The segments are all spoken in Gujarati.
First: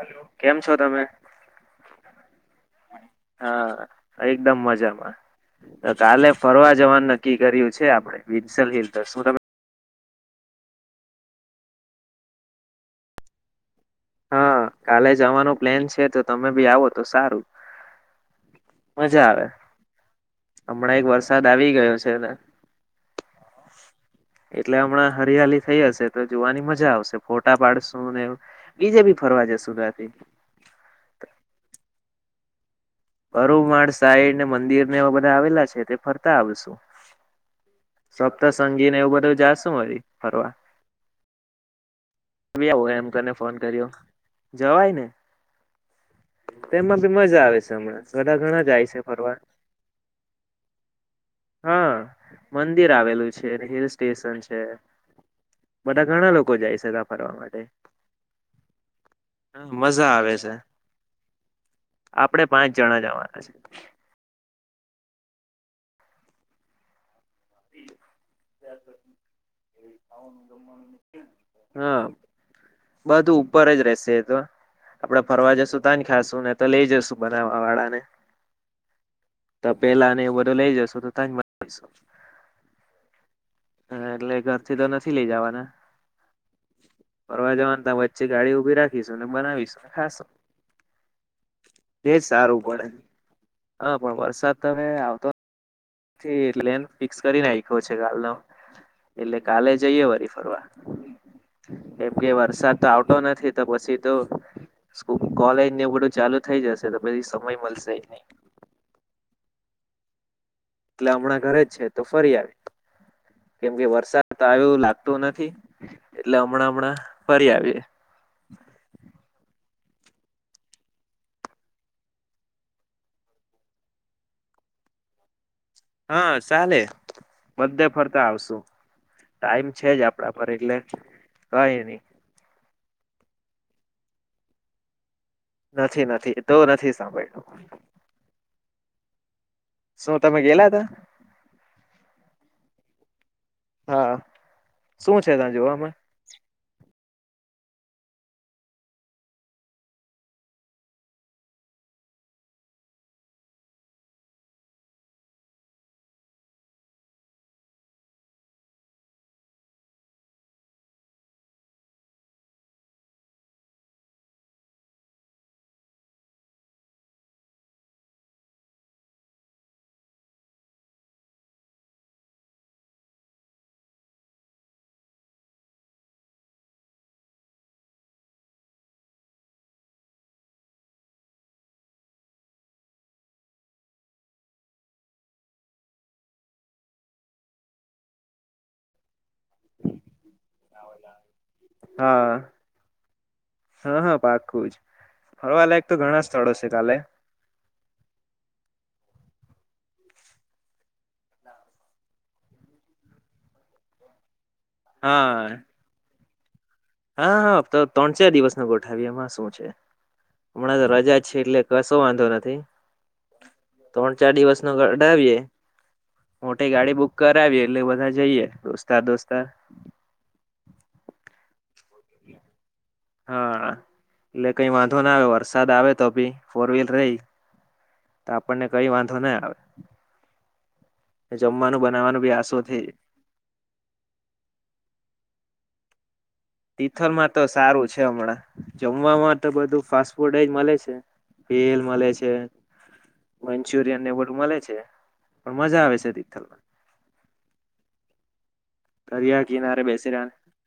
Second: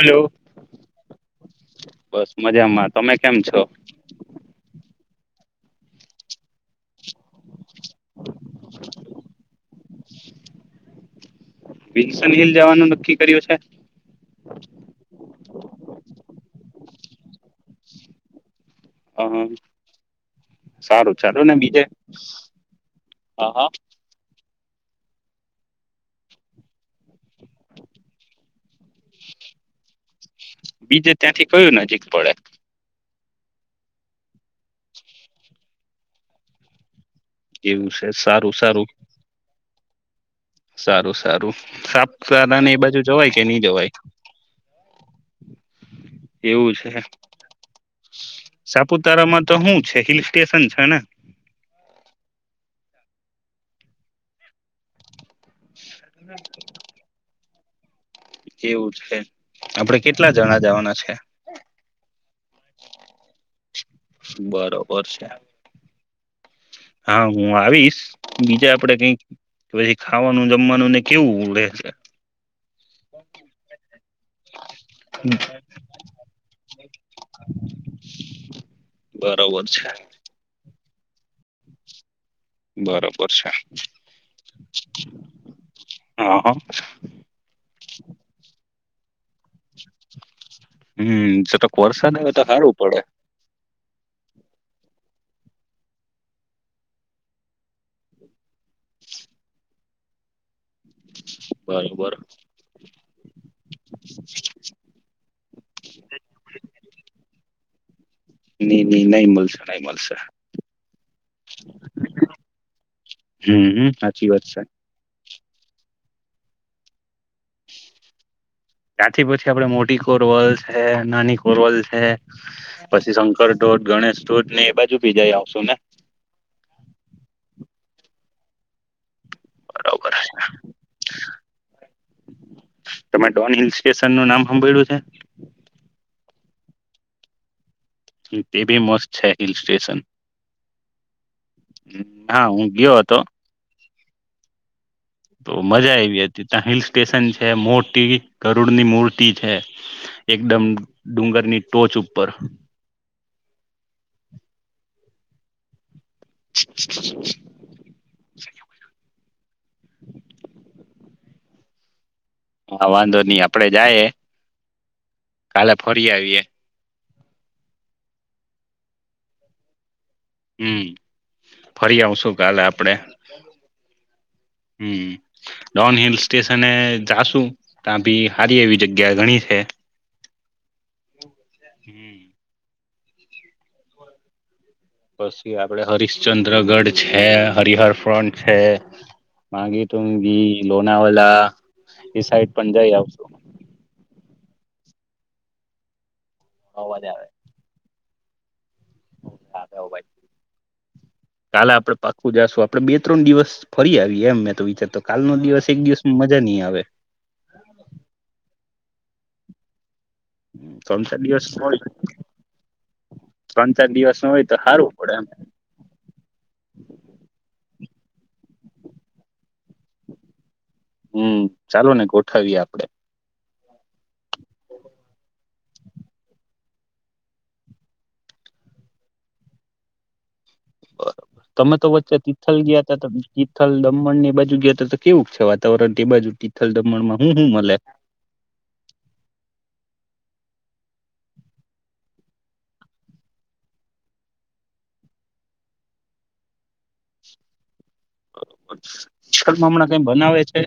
હલો. કેમ છો તમે? બસ મજામાં તમે કેમ છો હા એકદમ મજામાં. કાલે ફરવા જવાનું નક્કી કર્યું છે આપે વિલ્સન હિલ તો શું તમે વિલ્સનહિલ જવાનું નક્કી કર્યું છે? હા કાલે જવાનું પ્લેન છે તો તમે બી આવો તો સારું. હ મજા આવે હ હમણાં એક સારું વરસાદ ચાલું ને આવી બીજે ગયો છે ને હ હા એટલે હમણાં હરિયાલી થઈ હશે તો જોવાની મજા આવશે ફોટા પાડશું ને બીજે બી ફરવા જે સુધાથી બીજે ત્યાંથી કયું નજીક પડે. બરુમાળ સાઈડને મંદિર ને એવા બધા આવેલા છે તે ફરતા આવશુ. એવું છે સારું સારું. [unintelligible] સારું સારું સાપ આવ એમ કરીને ફોન કર્યો જવાય ને એવું છે તેમાં બી મજા આવે છે હમણાં બધા ઘણા જાય છે ફરવા સાપુતારામાં તો શું છે હિલ સ્ટેશન છે ને? હા મંદિર આવેલું છે હિલ સ્ટેશન છે. બધા ઘણા લોકો જાય છે ત ફરવા માટે. એવું છે આપડે મજા આવે કેટલા જણા જવાના છે? આપણે પાંચ જણા જવાના છે. બરોબર છે. હા હું આવીશ બીજા આપડે કઈક પછી ખાવાનું જમવાનું ને કેવું રહેેશે હા બધું ઉપર જ રેશે એ તો આપડે ફરવા જશું તાજ ખાશું ને તો લઈ જશુ બ તપેલા અને એવું બધું લઇ જશો તો તાજ બનાવીશુ. બરોબર છે હા એટલે ઘરથી તો નથી લઇ જવાના હા હા ફરવા જવાનું ત વચ્ચે ગાડી ઉભી રાખ બનાવીશ હા હમ જરાક વરસાદ એજ આવે તો સારું પડે હ. પણ વરસાદ તમે આવતો થી એટલે પલેન ફિક્સ કરીને આખ્યો છે કાલ નો એટલે કાલે જઈએ વરી ફરવા એમ બરોબર કે વરસાદ તો આવતો નથી તો પછી તો કોલેજને એવ બધું ચાલુ થઇ જશે તો પછી સમય મલસે દર ને ની ની નય મલશે નહી મલશે એટલે હમણાં ઘરે જ છે તો ફરી આવે કેમકે હમ સાચી વરસાદ વાત છે આવ લાગતો ન થી એટલે હમણાં હમણાં ફરી આવીએ ત્યાંથી પછી આપડે મોટી કોરવલ છે નાની કોરવલ છે પછી શંકર ધોધ ગણેશ ધોધ ને એ બાજુ બી જય આવશું ને હા ચાલે બધે ફરતા આવશુ. ટાઈમ છે જ બરોબર આપડા પર એટલે કઈ ની તમે ડોન હિલ સ્ટેશન નું નામ હાભળ્યું છે. એ તો નથી સાંભળ તે બી મસ્ત છે હિલ સ્ટેશન શું તમે ગેલા તા હા હું ગયો હતો. હા શું છે તો ત્યાં જોવામાં મજા આયવી હતી ત્યાં હિલ ટેશન છે મોટી ગરુડ ની મૂર્તિ છે એકદમ ડુંગરની ટોચ ઉપર [inaudible] [inaudible] હા વાંધો ની આપડે જાયે કાલે ફરી આવીએ હમ ફરી આવશું કાલે આપડે હમ ડોન હિલ સ્ટેશને જાશું ત્યાં ભી સારી એવી જગ્યા ઘણી છે. પછી આપડે હરિશ્ચંદ્રગઢ છે હરિહર ફ્રન્ટ છે. માગી તુગી લોણવાલા હા એ સાઈડ પણ જઈ આવશુ હા હા પાકું ફરવા લાયક તો ઘણા ચડશે કાલે અવાજ આવે કાલે આપડે પાકું જાશું આપડે બે ત્રણ દિવસ ફરી આવી એમ મે વિચાર તો કાલ હા નો દિવસ એક દિવસ મ જની આવે. હા હા તો ત્રણ ચાર દિવસ નોટ અઠાવ્યમાં શું છે હમણાં તો ત્રણ રજા ચાર જ છે દિવસ એટલે હોય કશો વાંધો નથી ત્રણ ન ચાર હોય તો દિવસ નો સારું પડે એમ ગડાવીએ મોટી ગાડી બુક કરાવીએ એટલે બધા જઈએ દોસ્તાર દોસ્તાર હમ ચાલો ને ગોઠવીએ આપડે હા એટલે કઈ વાંધો ના આવે વરસાદ આવે તો ભી ફોર વ્હીલર રેય તો આપણને કઈ વાંધો ના આવે બ તમે જમવાનું તો વચ્ચે બનાવવાનું બી તિથલ આસો થઈ ગયા ત તિથલ દમણ ની બાજુ ગયા ત તો કેવું છે વાત તાવરન તે બાજુ તિથલ દમણમાં હું તિથલમાં તો હું મલે સારું છે હમણાં જમવાવામાં તો બધું ફાસ્ટ ફૂડ એજ મળે છે ભેલ મળે છે મંચુરિયન એ બધું મળે છે પણ મજા આવે છે તિથલમાં. દરિયા થલમ કિનારે કઈ બેસી રહ્યા બનાવે છે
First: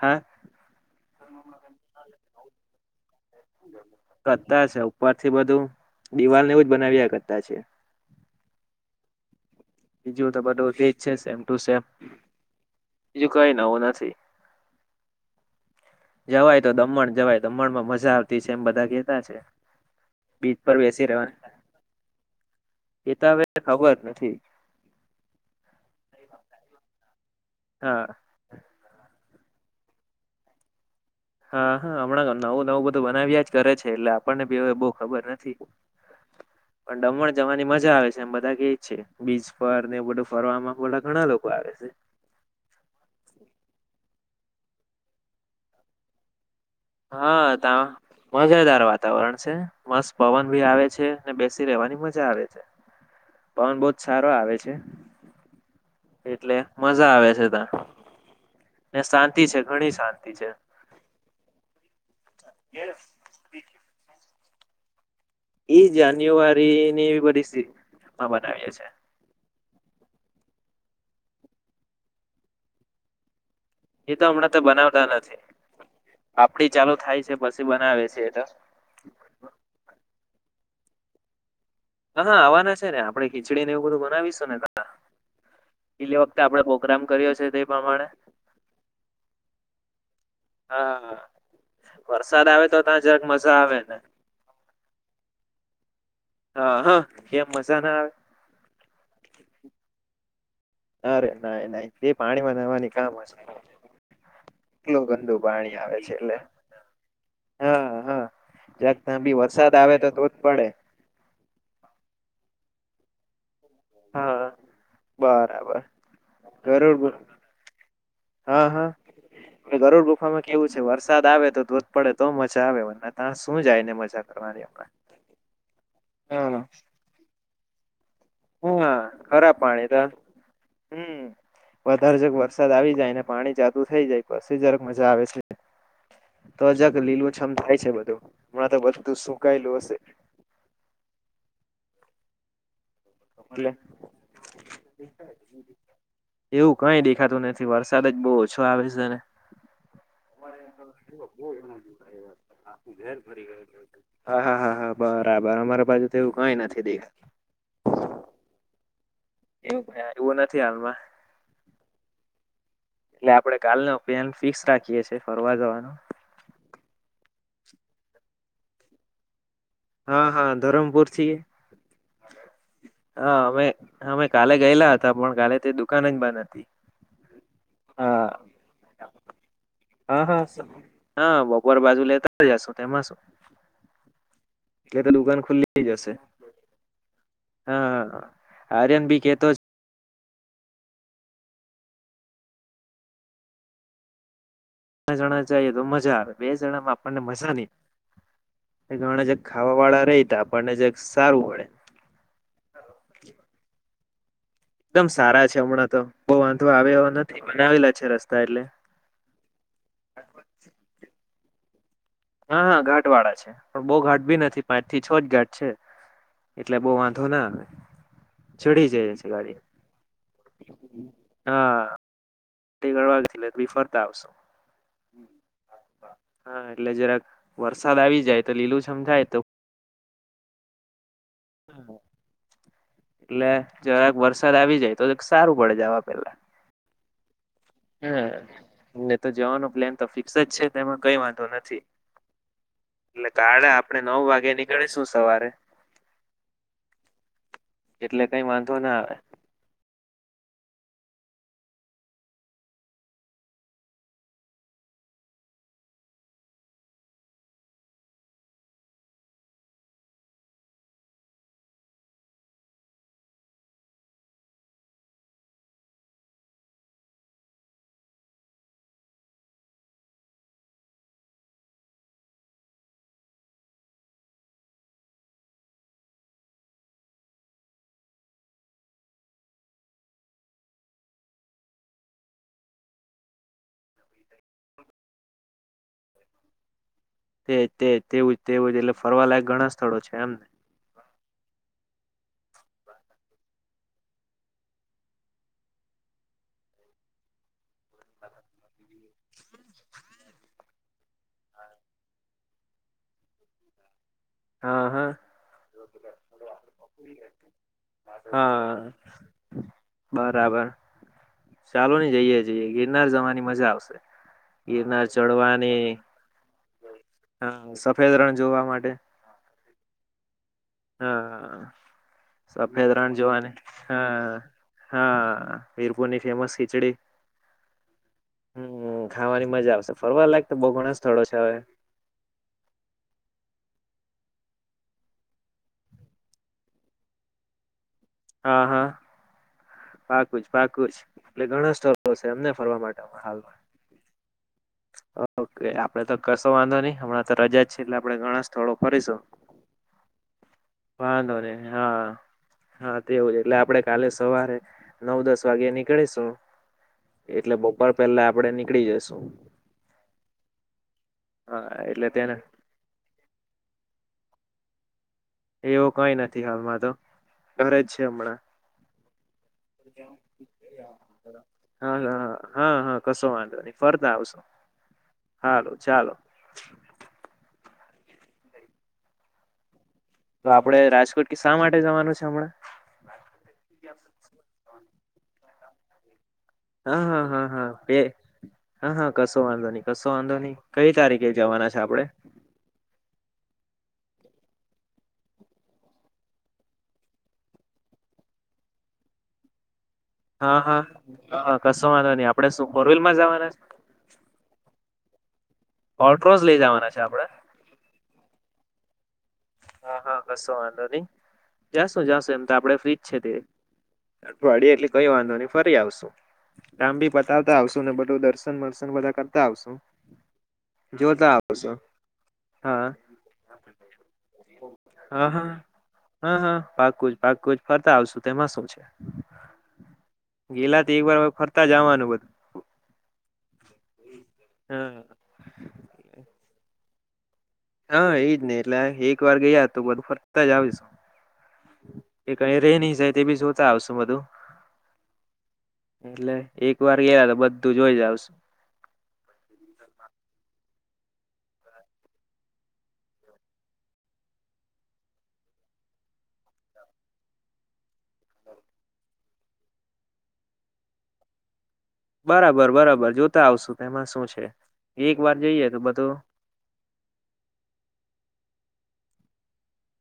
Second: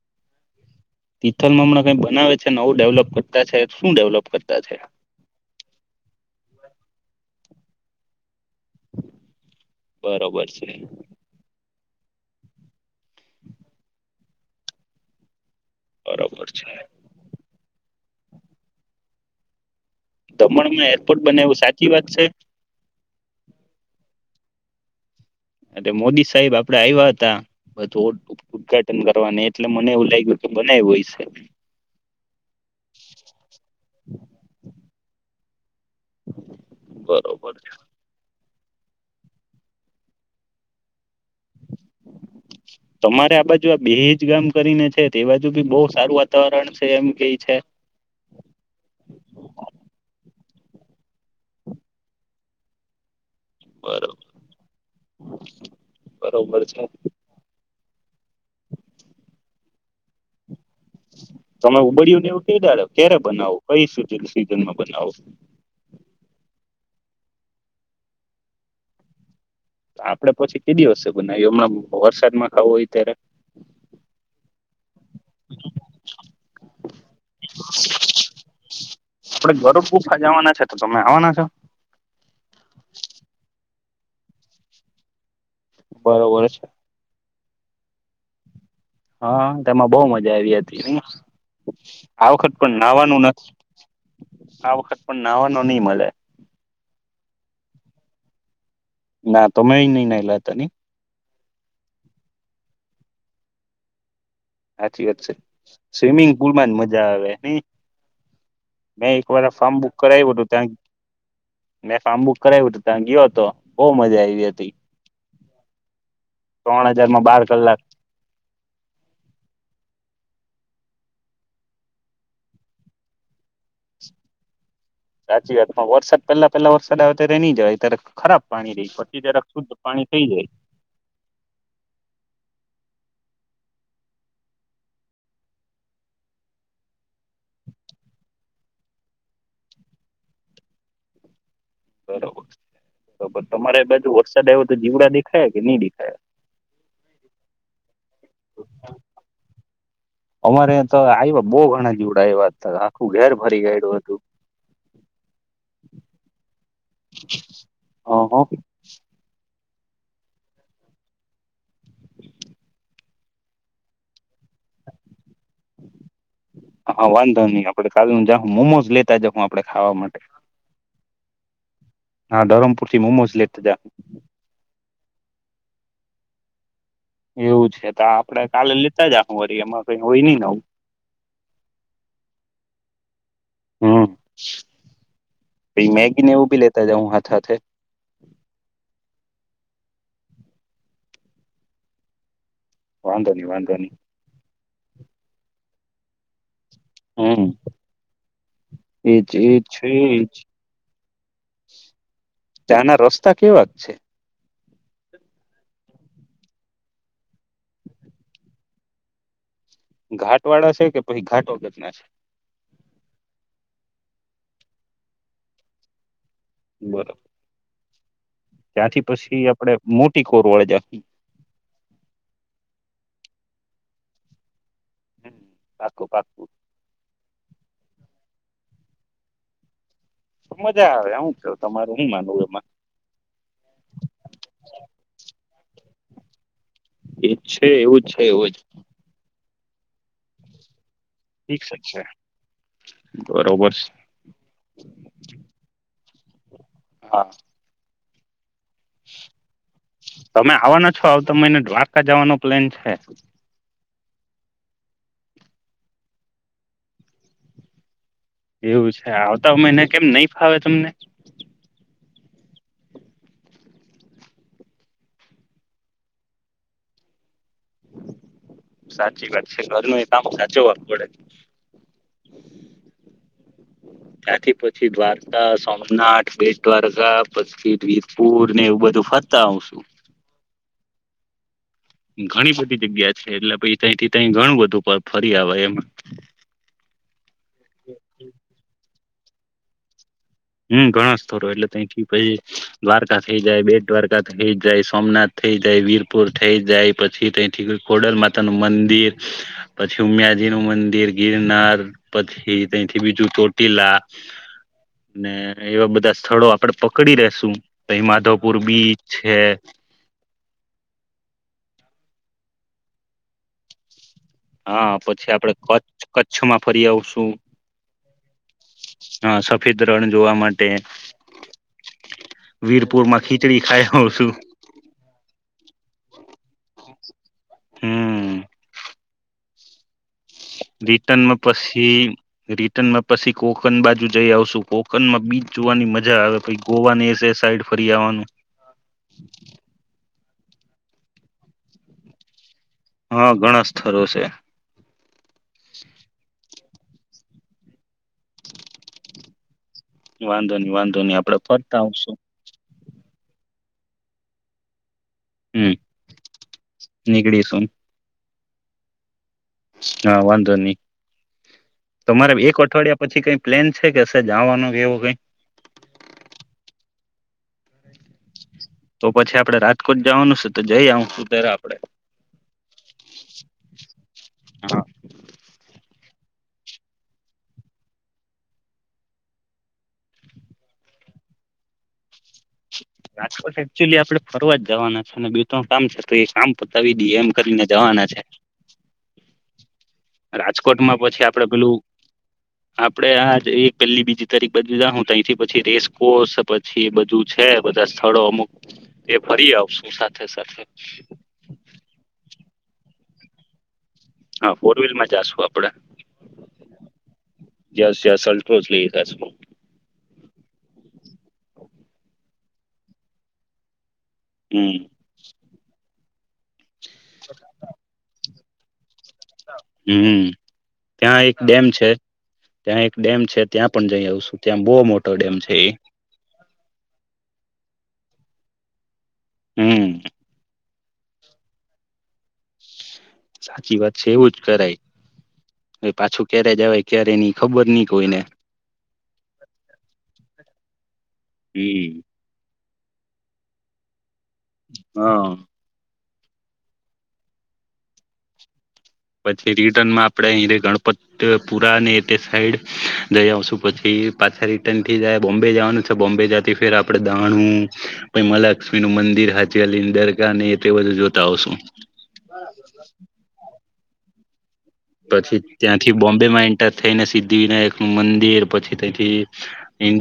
હા તિથલમાં હણા કઈ બનાવે છે નવું ડેવલપ કર કરતા છે ઉપર થી બધું દિવાલ ને એવુજ બનાવ્યા કરતા છે. બીજું તો બધું એ જ છે સેમ ટુ સેમ. બીજું કઈ નવું નથી. બરોબર જવાય છે તો દમણ જવાય દમણમાં મજા આવતી છે એમ બધા કેતા છે. બીચ પર દમણમાં બેસી એરપોર્ટ રહેવાની બને એવું સાચી વાત છે. એ તો હવે ખબર નથી મોદી સાહેબ આપડે આવ્યા હતા હા બધું ઉદ્ઘાટન કરવાની એટલે મને એવું લાગ્યું કે બનાવ્યું હોય છે. હા હા હમણાં નવું નવું બધું બનાવ્યા જ કરે છે એટલે આપણને બી બહ ખબર નથી. પણ દમણ જવાની મજા આવે છે એમ બધા બીજ પર ને બધું ફરવામાં ઘણા લોકો આવે છે તમારે આ બાજુ આ બેજ ગામ કરીને છે તે બાજુ બી બહુ સારું વાતાવરણ છે એમ કે હા છે ત મજેદાર વાતાવરણ છે મસ્ત પવન ી આવે છે ને બેસી રહેેવાની મજા આવે છે. પવન બહ જ બરોબર સારો આવે છે એટલે બરોબર છે મજા આવે છે ત્યા ને શાંતિ છે ઘણી શાંતિ છે [unintelligible] તમે ઉબડ્યું ને એવું ક દડો ક્યારે બનાવો કઈ સુધી સિઝનમાં બનાવો એઈ જાન્યુઆરીની પરિસ્થિતમાં બનાવીએ છે આપડે પછી કે દ વસ્ બ ના હમણાં વરસાદમાં ખાવું હોય ત્યારે એ તો હમણાં તો બનાવતા નથી આપડી ચાલુ થાય છે પછી બનાવે છે એ તો આપડે ગરુડ ગુફા જવાના છે તો તમે આવવાના છો હા હા આવવાના છે ને આપડે ખીચડી ને એવું બધું બનાવીશું ને ત પેલી વખતે બરોબર આપડે છે પ્રોગ્રામ કર્યો છે પ્રમાણે હા તેમાં બઉુ મજા આવી હા આ વરસાદ વખત આવે તો ત્યાં જરાક પણવાનું મજા આવે ને આ વખત પણ નાહવાનું નહી મળે કેમ મજા ના આવે. ના તમે નઈ ના લ હતા નની. ના ના એ પાણીમાં નવાની કામ હશે. એટલું સાચી વાત છે ગંદુ પાણી આવે છે સ્વિમિંગ એટલે પુલમાં જ મજા આવે હા હા જક મેં ત્યાં એક બી વાર ફાર્મ વરસાદ બુક આવે તો તો કરાવ્યું જ હતું પડે ત્યા મે ફારમ બુક કરાવ્યું હતું. ત ગયો હતો. બહ મજા હા આવી હતી બરાબર ત્રણ ગરુડ ગુ હજાર માં બાર કલાક. ગરડ ગુફામાં કેવું છે વરસાદ આવે તો ધોધ પડે તો મજા આવે ત્યાં શું જાય ને મજા કરવાની હમણાં. સાચી વાત માં વરસાદ પેલા પેલા વરસાદ આવે ત તો્યારે હી જવા તર. હા હા ખરાબ પાણી તો થઈ જાય હમ વધારે જગ વરસાદ આવી જાય ને. પાણી જાદુ થઈ જાય પછી જરાક મજા આવે છે તો જક લીલું છમ થાય છે બધું હમણાં તો બધું સુકાયેલું હશે. બરોબર. બબ એટલે તમારે બાજુ વરસાદ આવ્યો તો જીવડા દેખાયા કે નહી દેખાયા. સાથે જ બહુ ઓછો આવે છે તને. અમારે તો આવ્યા બહુ ઘણા જીવડા આવ્યા આખું ઘેર ભરી ગયેલું હતું હા હા હા હા બરાબર અમારે પાજુ તો એવું કઈ નથી દેખાત. હ હ. એવું ક એવું નથી હાલમાં. એટલે આપડે કાલને ઓપિનન ફિક્સ રાખીએ છીએ. ફરવા જવાનું. આપણે કા મોમોસ લેતા જ હા હા ધરમપુર થી. [unintelligible] હા ધરમપુર થી મોમોઝ હા લેતા અમે હતા. અમે કાલે ગયેલા પણ કાલે તે દુકાન જ બંધ હતી. એવું છે તો હા આપડે કાલે લેતા જખું વારી એમાં કઈ હોય હા નહિ નવું હા હા બપોર બાજુ લેતા જશું તેમાં શું હમ્મ. એટલે તો દુકાન ખુલી જશે લેતા જાઉં હાથે હાથે [inaudible] હા આર્યન બી કે તો જ વાંધો નહીં વાંધો નહીં. ઘણા જઈએ તો મજા બે. આપણને હમ મજા નહી, એજ ઘણા એજ ખાવા છે વાળા રહીતા આપણને જે સારું મળે. ત્યાંના રસ્તા કેવા છે એકદમ સારા છે, હમણાં તો બહુ વાંધો આવે એવા નથી બનાવેલા છે, રસ્તા એટલે. ઘાટ વાળા છે, કે પછી ઘાટ વગરના ના [inaudible] હા હા ઘાટ વાળા છે, પણ બહુ ઘાટ ભી નથી પાંચ થી છ જ ઘાટ છે. એટલે બહુ બરોબર વાંધો ના આવે. ચડી ત્યાંથી જાય છે પછી ગાડી આપડે મોટી કોરવાળે જાકી [unintelligible] ઘટી ગળવાથી લ તી ફરતા આવશો. પાકું પાકું હા એટલે જરાક. વરસાદ આવી જાય તો લીલું સમજાય તો મજા આવે હું. કેવ તમારું હું માનવું એમાં એટલે જરાક વરસાદ આવી જાય તો સારું પડે જવા. પેલા એ. છે, એવું જ છે, એવું જ. હમ ને તો જવાનો પ્લેન તો ફિક્સ જ છે, તેમાં કઈ વાંધો ઠીક નથી, છે એટલે કાળે બરોબર છે આપણેે નવ વાગે નીકળીશું સવારે હા. એટલે કઈ માન તો ના આવે. તમે આવવાના છો, આવ તો મને દ્વારકા જવાનો પ્લેન છે. એવું છે, આવતા મહિના કેમ નહી ફાવે તમને સાચી વાત છે, ઘરનું એ કામ સાચો આપ પડે ત્યાંથી પછી દ્વારકા સોમનાથ, બેટ દ્વારકા પછી વિરપુર ને એવું બધું ફરતા આવ છું. ઘણી બધી જગ્યા છે, એટલે પછી તેથી ત ઘણું બધું. ફરી આવે એમ. તે તેવું તેવું એટલે. ફરવા લાયક ઘણા સ્થળો છે, એમ હું ઘણા સ્થળો એટલે તેથી પછી દ્વારકા થઈ જાય, બે દ્વારકા થઇ જાય, સોમનાથ થઇ જાય વીરપુર થઇ જાય, પછી તથી ખોડલ માતા નું મંદિર પછી ઉમિયાજી નું મંદિર ગિરનાર પછી તથી બીજું ચોટીલા. હા હા અને એવા બધા સ્થળો આપડે પકડી રશું પ માધવપુર હા બીચ છે બરાબર ચાલો નની જઈએ જઈએ ગિરનાર જવાની મજા આવશે હા ગિરનાર પછી આપડે ચડવાની કચ્છ કચ્છમાં ફરી આવશું સફેદ રણ જોવા માટે હા સફેદ રણ જોવા માટે હા સફેદ વીરપુર રાણ માં જોવાની ખીચડી ખાઈ હ આવશું હા વીરપુરની ફેમસ ખીચડી હમ ાવાની મજા આવશે ફરવા લાગ રિટર્નમાં પછી રિટર્ન માં પછી કોકન બાજુ જઈ આવશું કોકન માં બીચ જોવાની મજા આવે પછ ગોવા ને એ એ સાઈડ કરિયાવાનું હા હા પાકું જ પાકું જ એટલે ઘણા સ્ટળ છે એમને ફરવા માટે હા હાલમાં ઘણા સ્થળો છે ઓકે આપડે તો કરશો વાંધો નહીહમણાં તો રજા જ છે એટલે આપણે ઘણા સ્થળો ફરીશું વાંધો નહી વાંધો નહી આપડે વાંધોને ફરતા હા આવશું હા તેવું છે એટલે આપડે કાલે સવારે નવ દસ વાગ્યે હમ નીકળીશું એટલે નીકળીશું બપોર પહેલા આપડે ની નીકળી જશું હા વાંધો નહી હા એટલે તમારે તેને એક અઠવાડિયા પછી કઈ પ્લેન છે કે જવાનું કેવો કઈ એવું કઈ નથી હાલમાં તો ઘરે જ છે હમણાં તો પછી આપડે રાજકોટ જવાનું છે તો જઈ આવશું ત્યારે આપડે હ હા હા કશો વાંધો નહી ફરતા આવશો હા હાલો ચાલો [unintelligible] તો આપડે રાજકોટ કે શા માટે જવાનું છે હમણાં રાજકોટ એકચુલી આપડે ફરવા જ જવાના છે અને બજ કામ કરતો છે કામ પતાવી હા દઈએ હા એમ હા કરીને હા બે જવાના છે હ હા કશો વાંધો નહી કશો વાંધો નહી કઈ રાજકોટમાં પછી તારીખે આપડે જવાના પેલું છે આપડે આપડે આ એક પેલી બીજી તારીખ બધી જા હું તહીથી પછી રેસકોસ પછી બધું છે બધા સ્થળો અમુક એ ફરી આવશ હા હા હ કશો વાંધો નહી આપડે સુપોરવેલમાં જવાના હા ફોર વ્હીલ માં જશું આપ ઓટોજ લઈ જવાના છે આપડે રોજ લઈ જશે હા હા કશો વાંધો નહી જાશું જાશું એમ તો આપડે ફ્રીજ છે તે અઠવાડિે હમ એટલે કઈ વાંધો નહી ફરી આવશું કામ ભી પતાવતા આવશુંને બધું દરશ સન મળશેને બધાક હમ ત્યાં એક ડેમ આવશું છે ત્યાં હા એક ડેમ છે ત્યાં પણ જઈ આવશું. ત્યાં બહુ મોટો હા ડેમ છે એ પાકુ જ ફરતા આવશું તેમાં શું છે. હમ ગેલા તો એક વાર અવે ફરતા જ આવાનું બધું સાચી વાત છે એવું જ કરાય હા ને પાછું ક્યારે જવાય અત્યારે એની હા એજ ને એટલે એક વાર ગયા તો બધું ફરતા જ આવીશું હમ એક અયા રેયની જાય તે બી જોતા આવશું બધું હા એટલે એક વાર ગયા તો બધું જોઈ જ આવશું પછી રિટર્નમાં આપડે અહીં રે ગણ પત પુરા ને તે સાઈડ જઈ આવશું પછી પાછા રિટર્નથી જાય બોમ્બે જવાનું છે બોમ્બે જતી ફેરા આપડે દાણું પહી મહાલક્ષ્મીનું મંદિર હાજયા અલીની દરગાહ ને તે બધું જોતા આવશું. બરાબર બરાબર જોતા આવશું. એમાં શું છે. એક વાર પછી જઈએ તો ત્યાંથી બધું બોમ્બેમાં એન્ટર થઈને સિદ્ધિ વિનાયકનું મંદિર પછી તેથી ઇન્ડિયા